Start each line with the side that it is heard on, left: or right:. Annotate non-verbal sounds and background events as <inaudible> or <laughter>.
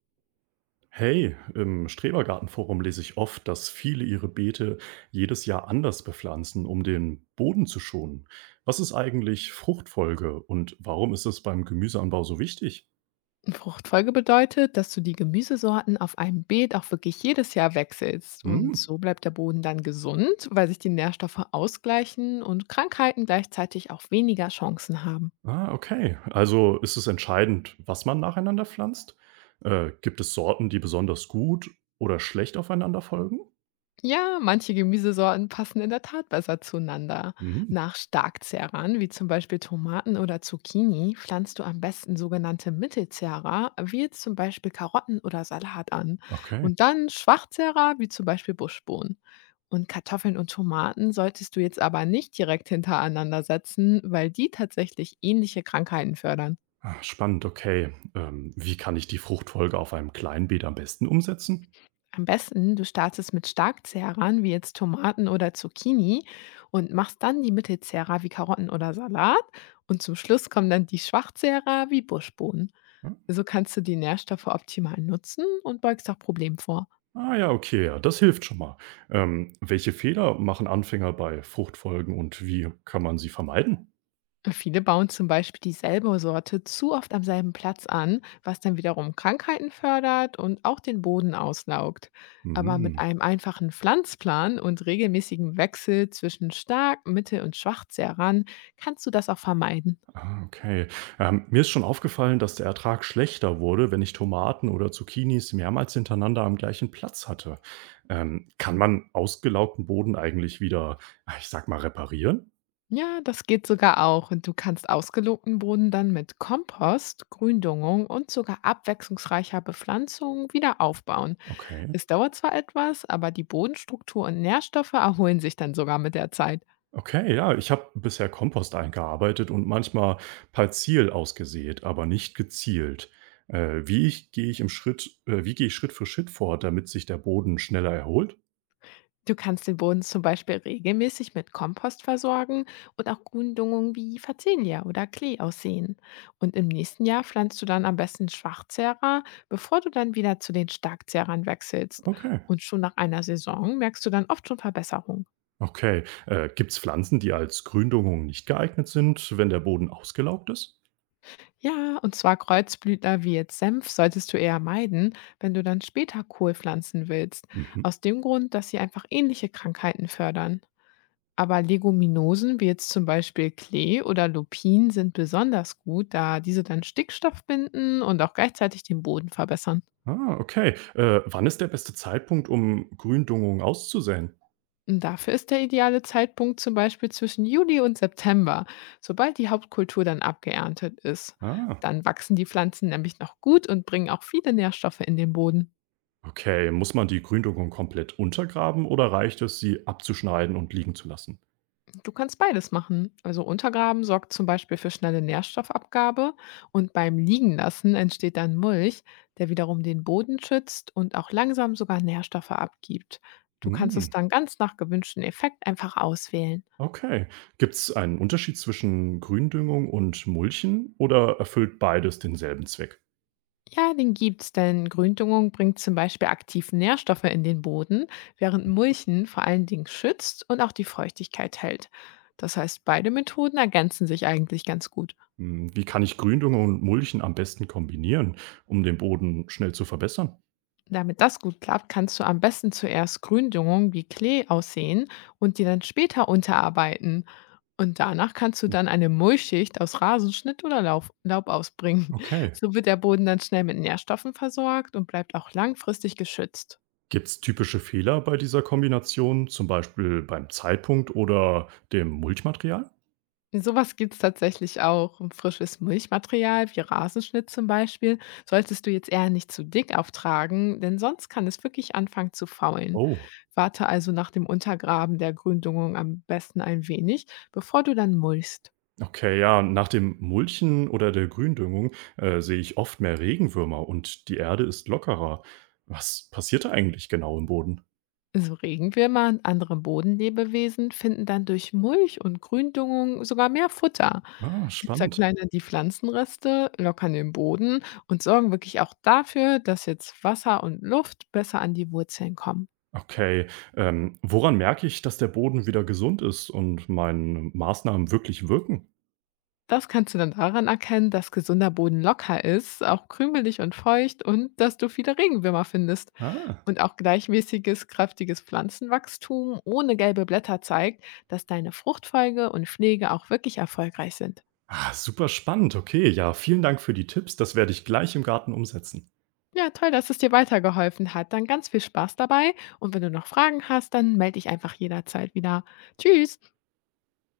right: Hey, im Strebergartenforum lese ich oft, dass viele ihre Beete jedes Jahr anders bepflanzen, um den Boden zu schonen. Was ist eigentlich Fruchtfolge und warum ist es beim Gemüseanbau so wichtig?
left: Fruchtfolge bedeutet, dass du die Gemüsesorten auf einem Beet auch wirklich jedes Jahr wechselst. Und
right: Hm?
left: so bleibt der Boden dann gesund, weil sich die Nährstoffe ausgleichen und Krankheiten gleichzeitig auch weniger Chancen haben.
right: Ah, okay. Also ist es entscheidend, was man nacheinander pflanzt? Gibt es Sorten, die besonders gut oder schlecht aufeinander folgen?
left: Ja, manche Gemüsesorten passen in der Tat besser zueinander.
right: Hm,
left: Nach Starkzehrern, wie zum Beispiel Tomaten oder Zucchini, pflanzt du am besten sogenannte Mittelzehrer, wie jetzt zum Beispiel Karotten oder Salat an.
right: okay.
left: Und dann Schwachzehrer, wie zum Beispiel Buschbohnen. Und Kartoffeln und Tomaten solltest du jetzt aber nicht direkt hintereinander setzen, weil die tatsächlich ähnliche Krankheiten fördern.
right: Ah, spannend, okay. Wie kann ich die Fruchtfolge auf einem Kleinbeet am besten umsetzen?
left: Am besten, du startest mit Starkzehrern wie jetzt Tomaten oder Zucchini und machst dann die Mittelzehrer wie Karotten oder Salat und zum Schluss kommen dann die Schwachzehrer wie Buschbohnen.
right: Hm?
left: So kannst du die Nährstoffe optimal nutzen und beugst auch Problemen vor.
right: Ah ja, okay, ja, das hilft schon mal. Welche Fehler machen Anfänger bei Fruchtfolgen und wie kann man sie vermeiden?
left: Viele bauen zum Beispiel dieselbe Sorte zu oft am selben Platz an, was dann wiederum Krankheiten fördert und auch den Boden auslaugt. Aber mit
right: Mhm.
left: einem einfachen Pflanzplan und regelmäßigen Wechsel zwischen stark, mittel und schwach Zerran kannst du das auch vermeiden.
right: Ah, okay. Mir ist schon aufgefallen, dass der Ertrag schlechter wurde, wenn ich Tomaten oder Zucchinis mehrmals hintereinander am gleichen Platz hatte. Kann man ausgelaugten Boden eigentlich wieder, ah, ich sag mal, reparieren?
left: Ja, das geht sogar auch und du kannst ausgelogten Boden dann mit Kompost, Gründüngung und sogar abwechslungsreicher Bepflanzung wieder aufbauen.
right: Okay.
left: Es dauert zwar etwas, aber die Bodenstruktur und Nährstoffe erholen sich dann sogar mit der Zeit.
right: Okay, ja, ich habe bisher Kompost eingearbeitet und manchmal partiell ausgesät, aber nicht gezielt. Wie gehe ich Schritt für Schritt vor, damit sich der Boden schneller erholt?
left: Du kannst den Boden zum Beispiel regelmäßig mit Kompost versorgen und auch Gründüngung wie Facelia oder Klee aussehen. Und im nächsten Jahr pflanzt du dann am besten Schwachzehrer, bevor du dann wieder zu den Starkzehrern wechselst.
right: Okay,
left: Und schon nach einer Saison merkst du dann oft schon Verbesserung.
right: okay. Gibt es Pflanzen, die als Gründüngung nicht geeignet sind, wenn der Boden ausgelaugt ist?
left: Ja, und zwar Kreuzblütler wie jetzt Senf solltest du eher meiden, wenn du dann später Kohl pflanzen willst.
right: Mhm.
left: Aus dem Grund, dass sie einfach ähnliche Krankheiten fördern. Aber Leguminosen wie jetzt zum Beispiel Klee oder Lupin sind besonders gut, da diese dann Stickstoff binden und auch gleichzeitig den Boden verbessern.
right: Ah, okay. Wann ist der beste Zeitpunkt, um Gründüngung auszusäen?
left: Und dafür ist der ideale Zeitpunkt zum Beispiel zwischen Juli und September, sobald die Hauptkultur dann abgeerntet ist.
right: Ah,
left: Dann wachsen die Pflanzen nämlich noch gut und bringen auch viele Nährstoffe in den Boden.
right: okay. Muss man die Gründüngung komplett untergraben oder reicht es, sie abzuschneiden und liegen zu lassen?
left: Du kannst beides machen. Also Untergraben sorgt zum Beispiel für schnelle Nährstoffabgabe und beim Liegenlassen entsteht dann Mulch, der wiederum den Boden schützt und auch langsam sogar Nährstoffe abgibt. Du kannst es
right: Hm.
left: dann ganz nach gewünschten Effekt einfach auswählen.
right: Okay. Gibt es einen Unterschied zwischen Gründüngung und Mulchen oder erfüllt beides denselben Zweck?
left: Ja, den gibt's, denn Gründüngung bringt zum Beispiel aktiv Nährstoffe in den Boden, während Mulchen vor allen Dingen schützt und auch die Feuchtigkeit hält. Das heißt, beide Methoden ergänzen sich eigentlich ganz gut.
right: Hm. Wie kann ich Gründüngung und Mulchen am besten kombinieren, um den Boden schnell zu verbessern?
left: Damit das gut klappt, kannst du am besten zuerst Gründüngung wie Klee aussehen und die dann später unterarbeiten. Und danach kannst du
right: Hm.
left: dann eine Mulchschicht aus Rasenschnitt oder Laub ausbringen. <laughs>
right: Okay.
left: So wird der Boden dann schnell mit Nährstoffen versorgt und bleibt auch langfristig geschützt.
right: Gibt es typische Fehler bei dieser Kombination, zum Beispiel beim Zeitpunkt oder dem Mulchmaterial?
left: Sowas was gibt's tatsächlich auch. Und frisches Milchmaterial, wie Rasenschnitt zum Beispiel, solltest du jetzt eher nicht zu dick auftragen, denn sonst kann es wirklich anfangen zu faulen.
right: Oh.
left: Warte also nach dem Untergraben der Gründüngung am besten ein wenig, bevor du dann mulchst.
right: Okay, ja, nach dem Mulchen oder der Gründüngung sehe ich oft mehr Regenwürmer und die Erde ist lockerer. Was passiert da eigentlich genau im Boden?
left: So Regenwürmer und andere Bodenlebewesen finden dann durch Mulch und Gründüngung sogar mehr Futter.
right: Ah,
left: Sie
right: spannend.
left: zerkleinern die Pflanzenreste, lockern den Boden und sorgen wirklich auch dafür, dass jetzt Wasser und Luft besser an die Wurzeln kommen.
right: Okay, woran merke ich, dass der Boden wieder gesund ist und meine Maßnahmen wirklich wirken?
left: Das kannst du dann daran erkennen, dass gesunder Boden locker ist, auch krümelig und feucht und dass du viele Regenwürmer findest.
right: Ah.
left: Und auch gleichmäßiges, kräftiges Pflanzenwachstum ohne gelbe Blätter zeigt, dass deine Fruchtfolge und Pflege auch wirklich erfolgreich sind.
right: Ah, super spannend. Okay, ja, vielen Dank für die Tipps. Das werde ich gleich im Garten umsetzen.
left: Ja, toll, dass es dir weitergeholfen hat. Dann ganz viel Spaß dabei. Und wenn du noch Fragen hast, dann melde dich einfach jederzeit wieder. Tschüss!